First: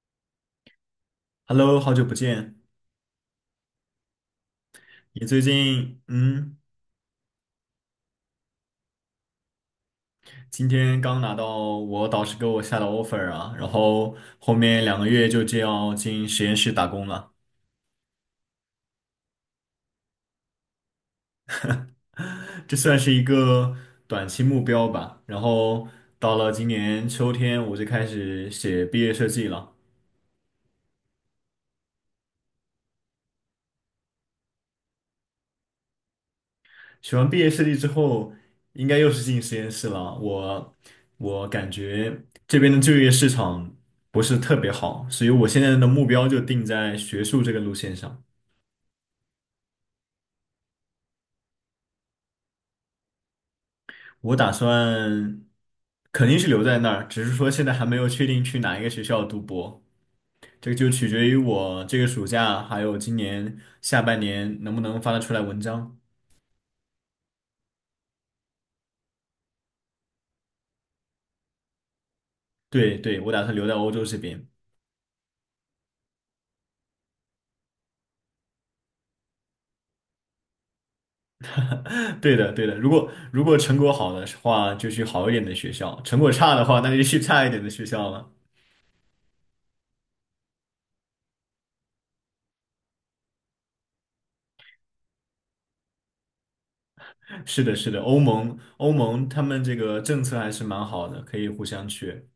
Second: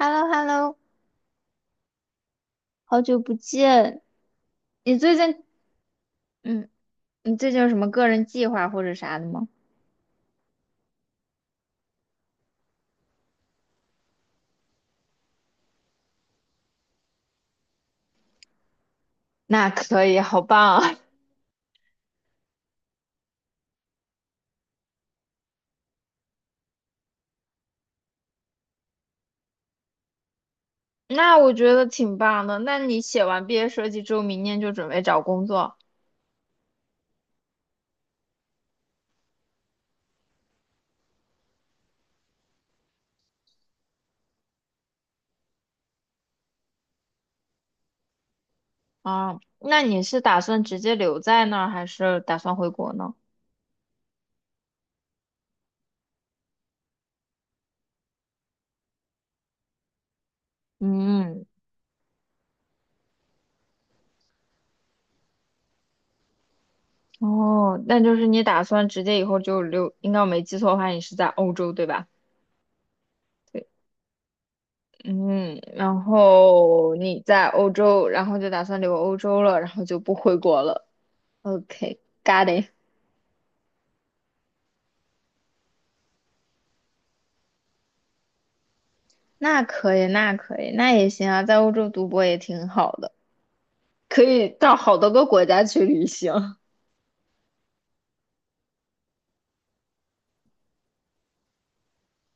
h e l l o h e l l o Hello，好久不见。好久不见。你最你最近，近，嗯，你最近有什么个人计划或者啥的吗？今天刚拿到我导师给我下的 offer 啊，然后后面2个月就这样进实验室打工了，那可以，好棒啊！这算是一个短期目标吧。然后到了今年秋天，我就开始写毕业设计了。那我觉得挺棒的。那你写完毕业设计之后，明年就准备找工作写完毕业设计之后，应该又是进实验室了。我感觉这边的就业市场不是特别好，所以我现在的目标就定在学术这个路线上。啊？那你是打算直接留在那儿，还是打算回国呢？我打算肯定是留在那儿，只是说现在还没有确定去哪一个学校读博，这个就取决于嗯，我这个暑假还有今年下半年能不能发得出来文章。哦，那就是你打算直接以后就留，应该我没记错的话，你是在欧洲对吧？对对，我打算留对，在欧洲这边。嗯，然后你在欧洲，然后就打算留欧洲了，然后就不回国了。对 OK，got 的对 it，的，如果成果好的话，就去好一点的学校；成果差的话，那就去差一点的学校了。那可以，那可以，那也行啊，在欧洲读博也挺好的，可以到好多个国家去旅行。是的，是的，欧盟他们这个政策还是蛮好的，可以互相去。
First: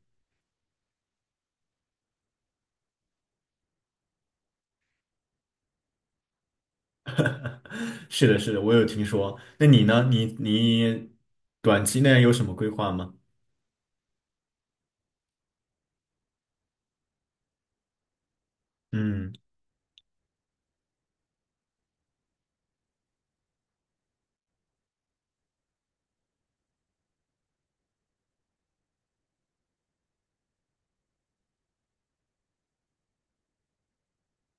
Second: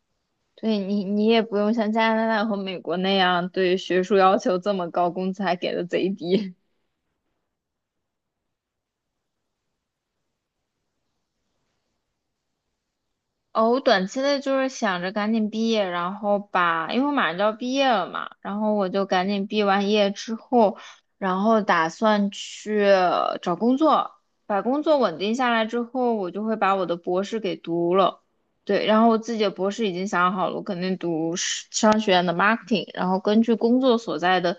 对你，你也不用像加拿大和美国那样对学术要求这么高，工资还给的贼低。是的，是的，我有听说。那你呢？你短期内有什么规划吗？哦，我短期内就是想着赶紧毕业，然后因为我马上就要毕业了嘛，然后我就赶嗯，紧毕完业之后，然后打算去找工作，把工作稳定下来之后，我就会把我的博士给读了。对，然后我自己的博士已经想好了，我肯定读是商学院的 marketing，然后根据工作所在的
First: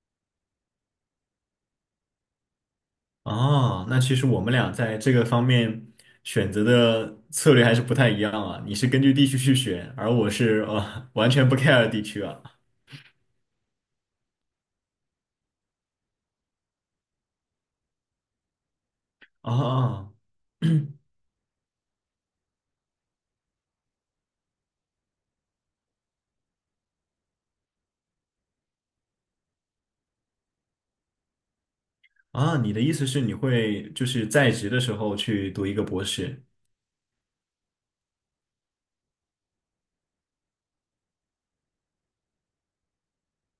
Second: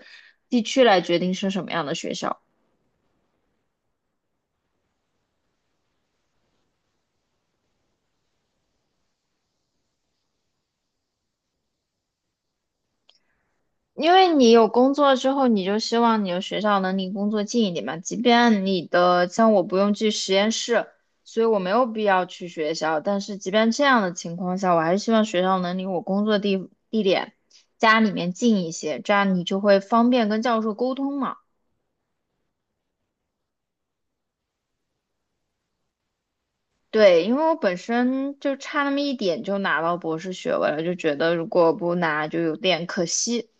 地区来决定是什么样的学校。哦，那其实我们俩在这个方面选择的策略还是不太一样啊。你是根据地区去选，而我是完全不 care 地区啊。因为你有工作之后，你就希望你的学校能离工作近一点嘛。即便像我不用去哦实验室，所以我没有必要去学校。但是即便这样的情况下，我还是希望学校能离我工作地地点家里面近一些，这样你就会方便跟教授沟通嘛。啊，哦你的意思是你会就是在职的时候去读一个博士？对，因为我本身就差那么一点就拿到博士学位了，就觉得如果不拿就有点可惜。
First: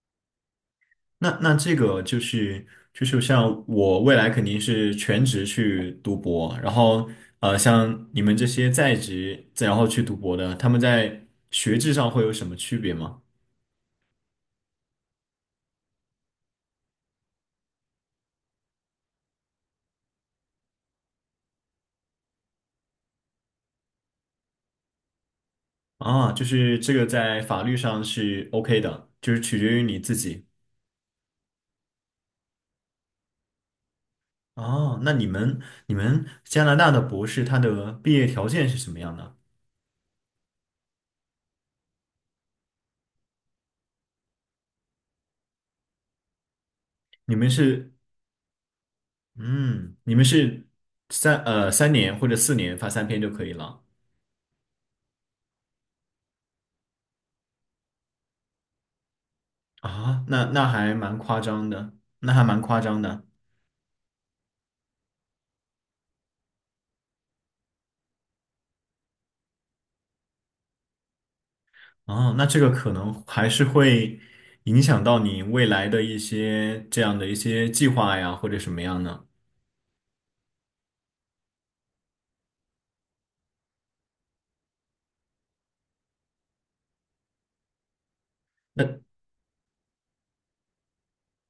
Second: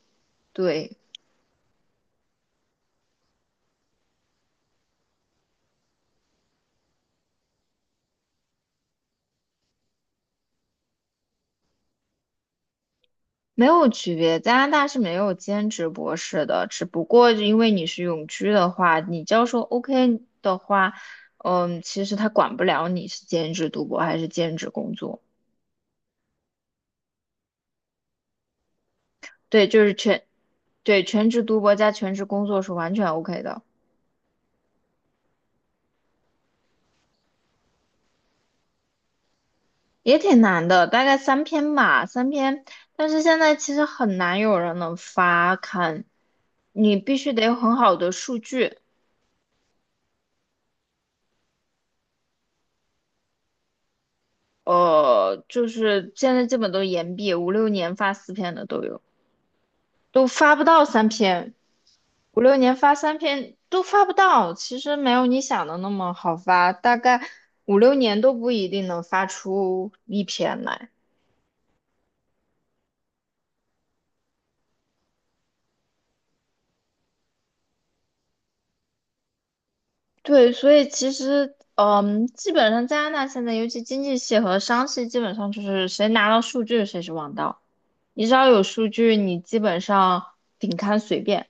对。那这个就是像我未来肯定是全职去读博，然后像你们这些在职再然后去读博的，他们在学制上会有什么区别吗？没有区别，加拿大是没有兼职博士的，只不过因为你是永居的话，你教授 OK 的话，嗯，其实他管不了你是兼职读博还是兼职工作。啊，就是这个在法律上是 OK 的，就是取对，决就于是你自全，己。对，全职读博加全职工作是完全 OK 的，哦，那你们加拿大的博士他的毕业条件是什么样的？也挺难的，大概三篇吧，三篇。但是现在其实很难有人能发刊，你必须你得们有很是好的数据，嗯，你们是3年或者4年发3篇就可以了。就是现在基本都是延毕，五六年发4篇的都有。啊，都那发不那到还三蛮夸篇，张的，那五还六蛮年夸发张三的。篇都发不到。其实没有你想的那么好发，大概五六年都不一定能发出一篇来。哦，那这个可能还是会影响到你未来的一些这样的一些计划呀，或者什么样呢？对，所以其实，嗯，基本上加拿大现在，尤其经济系和商系，基本上就是谁拿到数据谁是王道。你只要有数那据，你基本上顶刊随便，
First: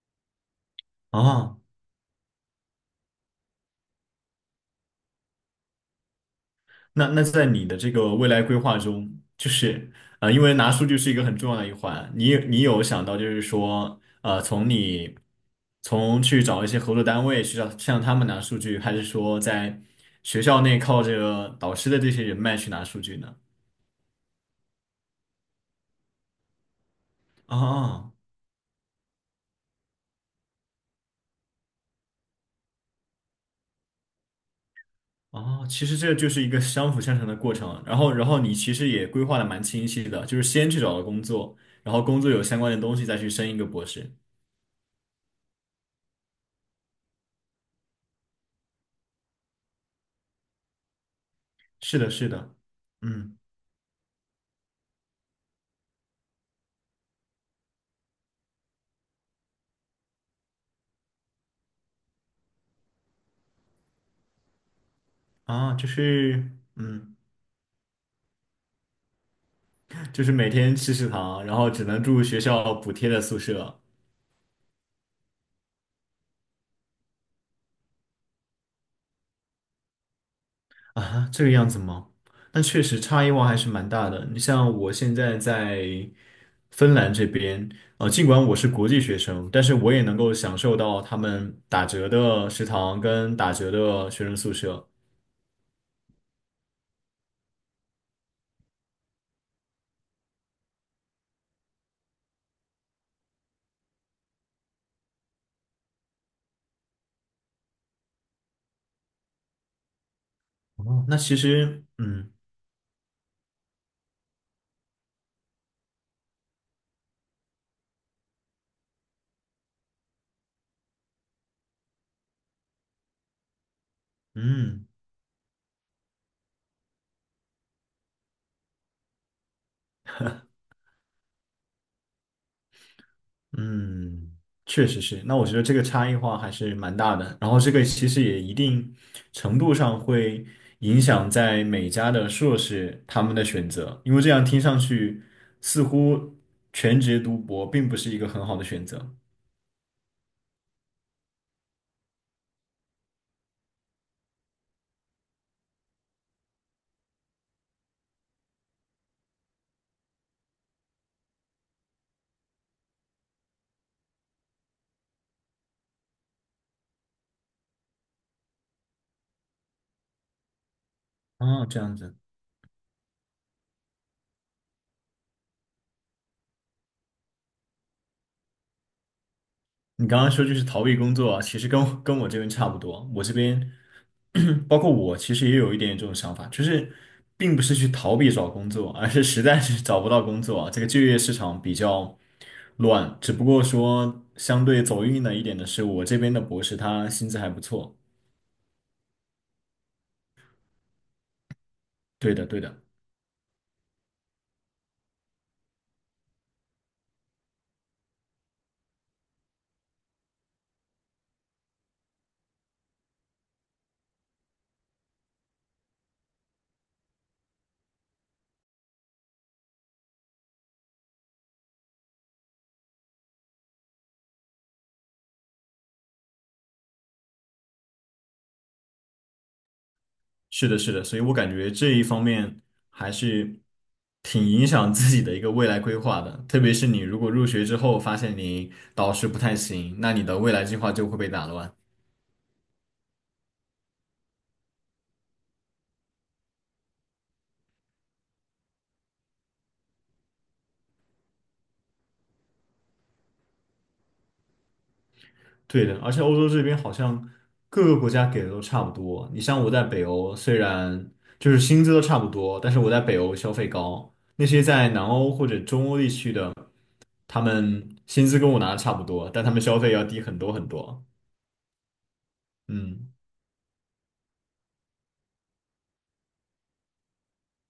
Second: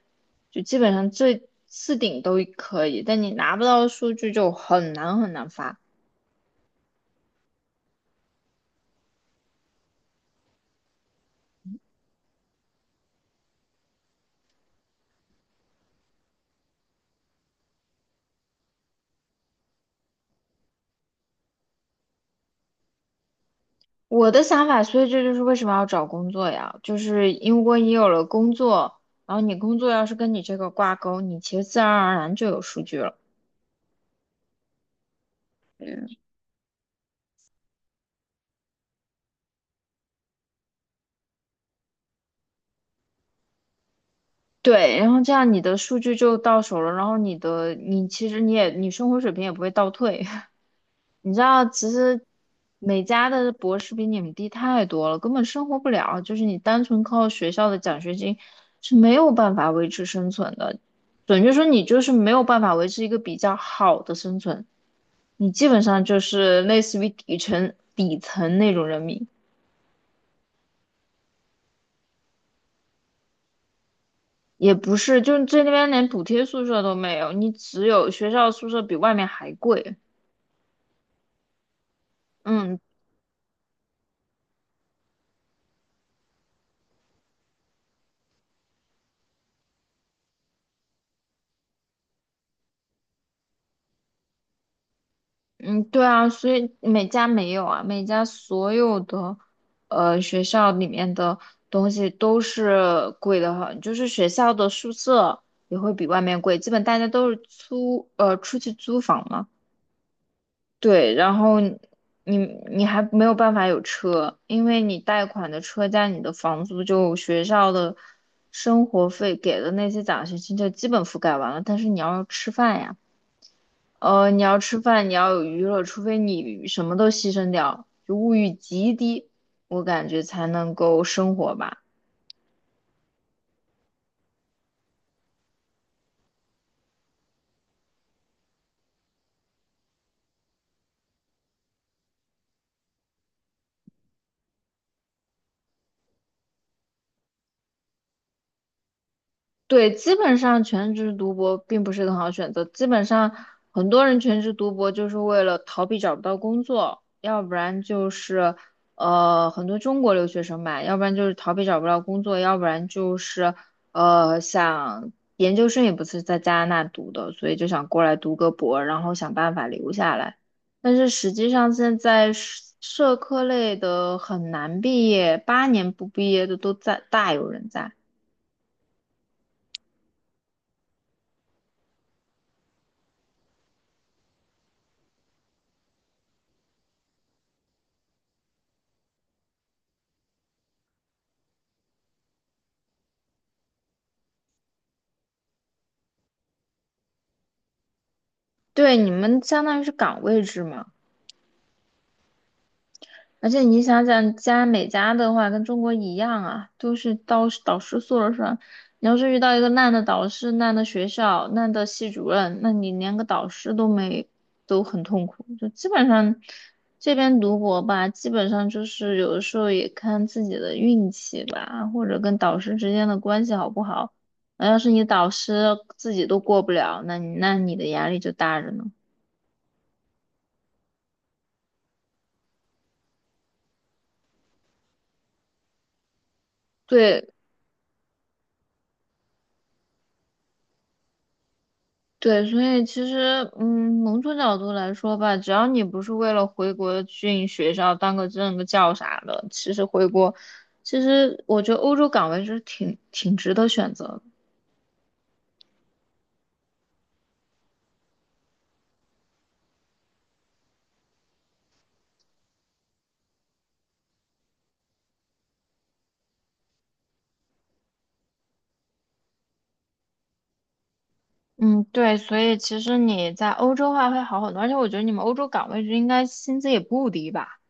就基本上这啊，次顶都可以。但你拿不到数据就很难很难发。那那在你的这个未来规划中，就是因为拿数据是一个很重要的一环，你有想到就是说，从去找一些合作单位去找向他们拿数据，还是说在学校内靠这个导师的这些人脉去拿数据呢？我的想法，所以这就是为什么要找工作呀，就是因为你有啊。了工作，然后你工作要是跟你这个挂钩，你其实自然而然就有数据了。哦，其实嗯，这就是一个相辅相成的过程。然后你其实也规划的蛮清晰的，就是先去找了工作，然后工作有相关的东西再去升一个博士。对，然后这样你的数据就到手了，然后你的你其实你也你生活水平也不会倒退。你知道，其是的，实是的，美加嗯，的博士比你们低太多了，根本生活不了，就是你单纯靠学校的奖学金是没有办法维持生存的。准确说，你就是没有办法维持一个比较好的生存。你基啊，本就上就是是类似于嗯，底层那种人民，就是每天吃食堂，然后只能住学校补贴的宿舍，也不是，就这边连补贴宿舍都没有，你只有学校宿舍比外面还贵。啊，这个样子吗？那嗯确实差异化还是蛮大的。你像我现在在芬兰这边，尽管我是国际学生，但是我也能够享受到他们打折的食堂跟打折的学生宿舍。嗯，对啊，所以每家没有啊，每家所有的学校里面的东西都是贵的很，就是学校的宿舍也会比外面贵，基本大家都是租出去租房嘛。哦，对，那然其后实，你你还没有办法有车，因为你贷款的车加你的房租，就学校的生活费给的那些奖学金就基本覆盖完了。但是你要吃饭呀，呃，你要吃嗯，饭，你要有娱乐，除非你什么都牺牲掉，就物欲极低，我感觉才能够生活吧。嗯，确实是。那我觉得这个差异化还是蛮大的，然后这个其实也一定程度上会影响在每家的硕士他们的选择，因为这样听上去似乎全职读博并不是一个很好的选择。对，基本上全职读博并不是很好选择。基本上很多人全职读博就是为了逃避找不到工作，要不然就是很多中国留学生吧，要不然就是逃避找不到工作，要不然就是想研究生也不是在加拿大读的，所以就想过来读个博，然后想办法留下来。但是实际哦，上这样现子。在社科类的很难毕业，八年不毕业的都在大有人在。你刚刚说就是逃避工作啊，其实跟我这边差不多。我这边，包括我，其实也有一点这种想法，就是并不是去逃避找工作，而是实在是找不到工作啊。这个就业市场比较乱，只不过说相对走运了一点的是，我这边的博士他薪资还不错。对，你们相当于是岗位制嘛，对的，对的。而且你想想，加美的话跟中国一样啊，都是导师说了算。你要是遇到一个烂的导师、烂的学校、烂的系主任，那你连个导师都没，都很痛苦。就基本上这边读博吧，基本上就是有的时候也看自己的运气吧，或者跟导师之间的关系好不好。那要是你导师自己都过不了，那你的压力就大着呢。是的，是的，所以我感觉这一方面还是挺影响自己的一个未来规划的，特别是你如果对，入学之后发现你导师不太行，那你的未来计划就会被打乱。对，所以其实，嗯，某种角度来说吧，只要你不是为了回国进学校当个正个教啥的，其实回国，其实我觉得欧洲岗位是挺值得选择的。对的，而且欧洲这边好像各个国家给的都差不多。你像我在北欧，虽然就是薪资都差不多，但是我在北欧消费高，那些在南欧或者中欧地区的，他们薪资跟我拿的差不多，但他们消费要低很多很多。嗯，对，所以其实嗯。你在欧洲的话会好很多，而且我觉得你们欧洲岗位就应该薪资也不低吧？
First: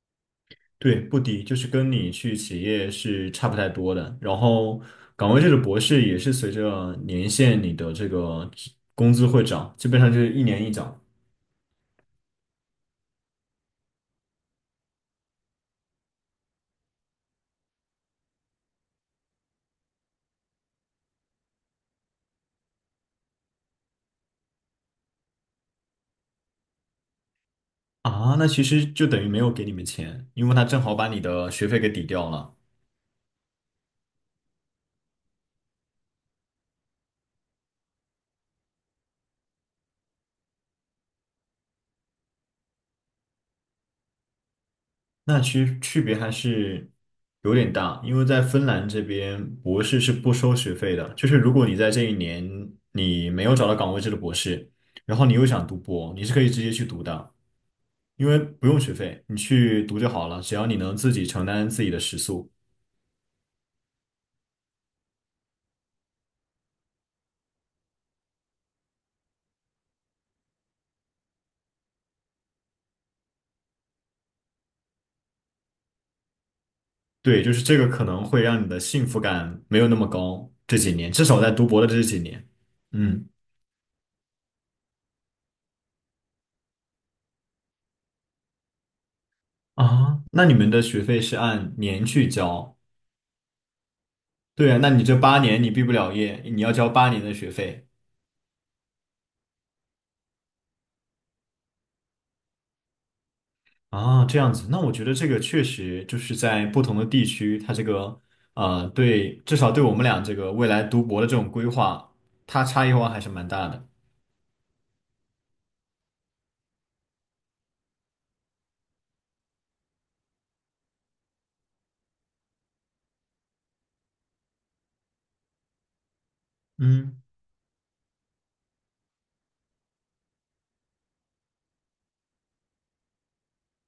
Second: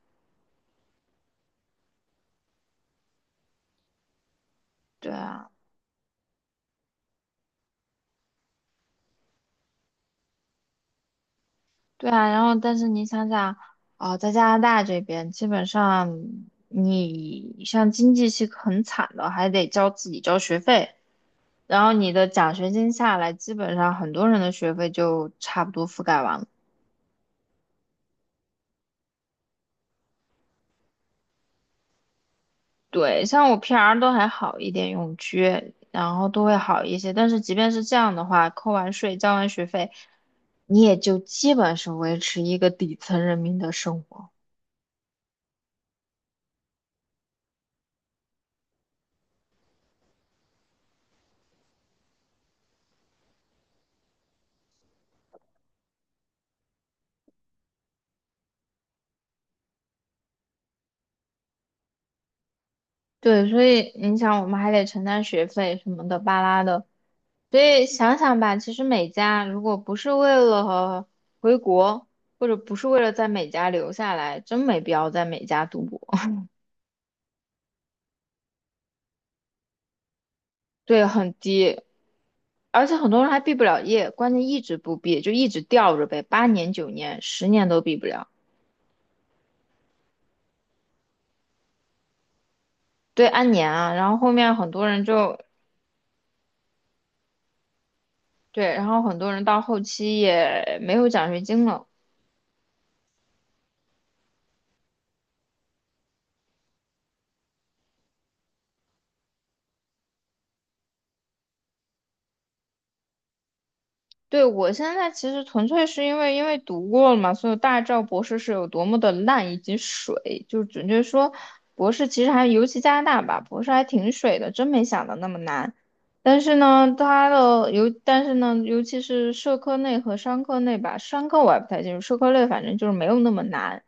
对，不低，就是跟你去企业是差不太多的。然后，对岗位啊。制的博士也是随着年限，你的这个工资会涨，基本上就是一年一涨对啊，然后但是你想想，哦，在加拿大这边，基本上你像经济系很惨的，还得自己交学费，然后你的奖学金下来，基本上很多人的学费就差不多覆盖完了。啊。那其实就等于没有给你们钱，因为他正好把你的学费给抵掉了。对，像我 PR 都还好一点，永居，然后都会好一些。但是即便是这样的话，扣完税、交完学费，你也就基本是维持一个底层人民的生活。那其实区别还是有点大，因为在芬兰这边博士是不收学费的，就是如果你在这一年你没有找到岗位制的博士，然后你又想读博，你是可以直接去读的。因为不用学费，你去读就好了，只要你能自己承担自己的食宿。对，所以你想，我们还得承担学费什么的巴拉的，所以想想吧，其实美加如果不是为了回国，或者不是为了在美加留下来，真没必要在美加读博。对，就是这个可能会让你的幸福感没有那么高，这几对，年，至很少在读低，博的这几年。而且很多嗯人还毕不了业，关键一直不毕，就一直吊着呗，8年、9年、10年都毕不了。那你们的学费是按年去交？对，按年啊，然后后面很对啊，多那你人这就八年你毕不了业，你要交八年的学费。对，然后很多人到后期也没有奖学金了。啊，这样子。那我觉得这个确实就是在不同的地区，它这个对，至少对我们俩这个未来读博的这种规划，它差异化还是蛮大的。对，我现在其实纯粹是因为读过了嘛，所以大家知道博士是有多么的烂以及水，就准确说，博士其实还尤其加拿大吧，博士还挺水的，真没想到那么难。嗯但是呢，尤其是社科类和商科类吧，商科我也不太清楚，社科类反正就是没有那么难。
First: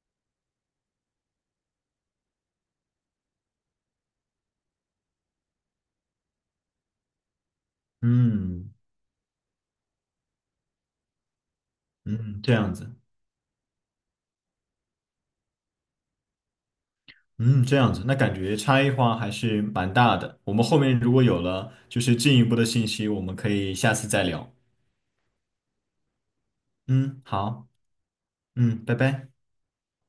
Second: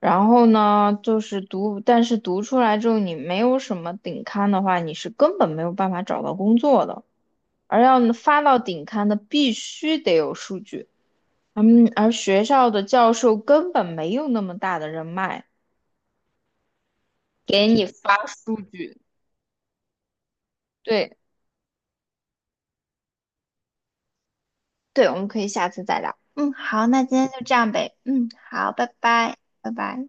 然后呢，就是读，但是读出来之后你没有什么顶刊的话，你是根本没有办法找到工作的。而要发到嗯。顶刊的必须得有数据，嗯，而嗯，学这校样的子，教授根本没有那么大的人脉嗯，给这你样子，那发感觉数差异据。化还是蛮大的。我们后面如对果有了就是进一步的信息，我们可以下次再聊。对，我们可以下次再聊。嗯，好，那今嗯，天就这好，样呗。嗯，好，嗯，拜拜拜。拜，拜拜。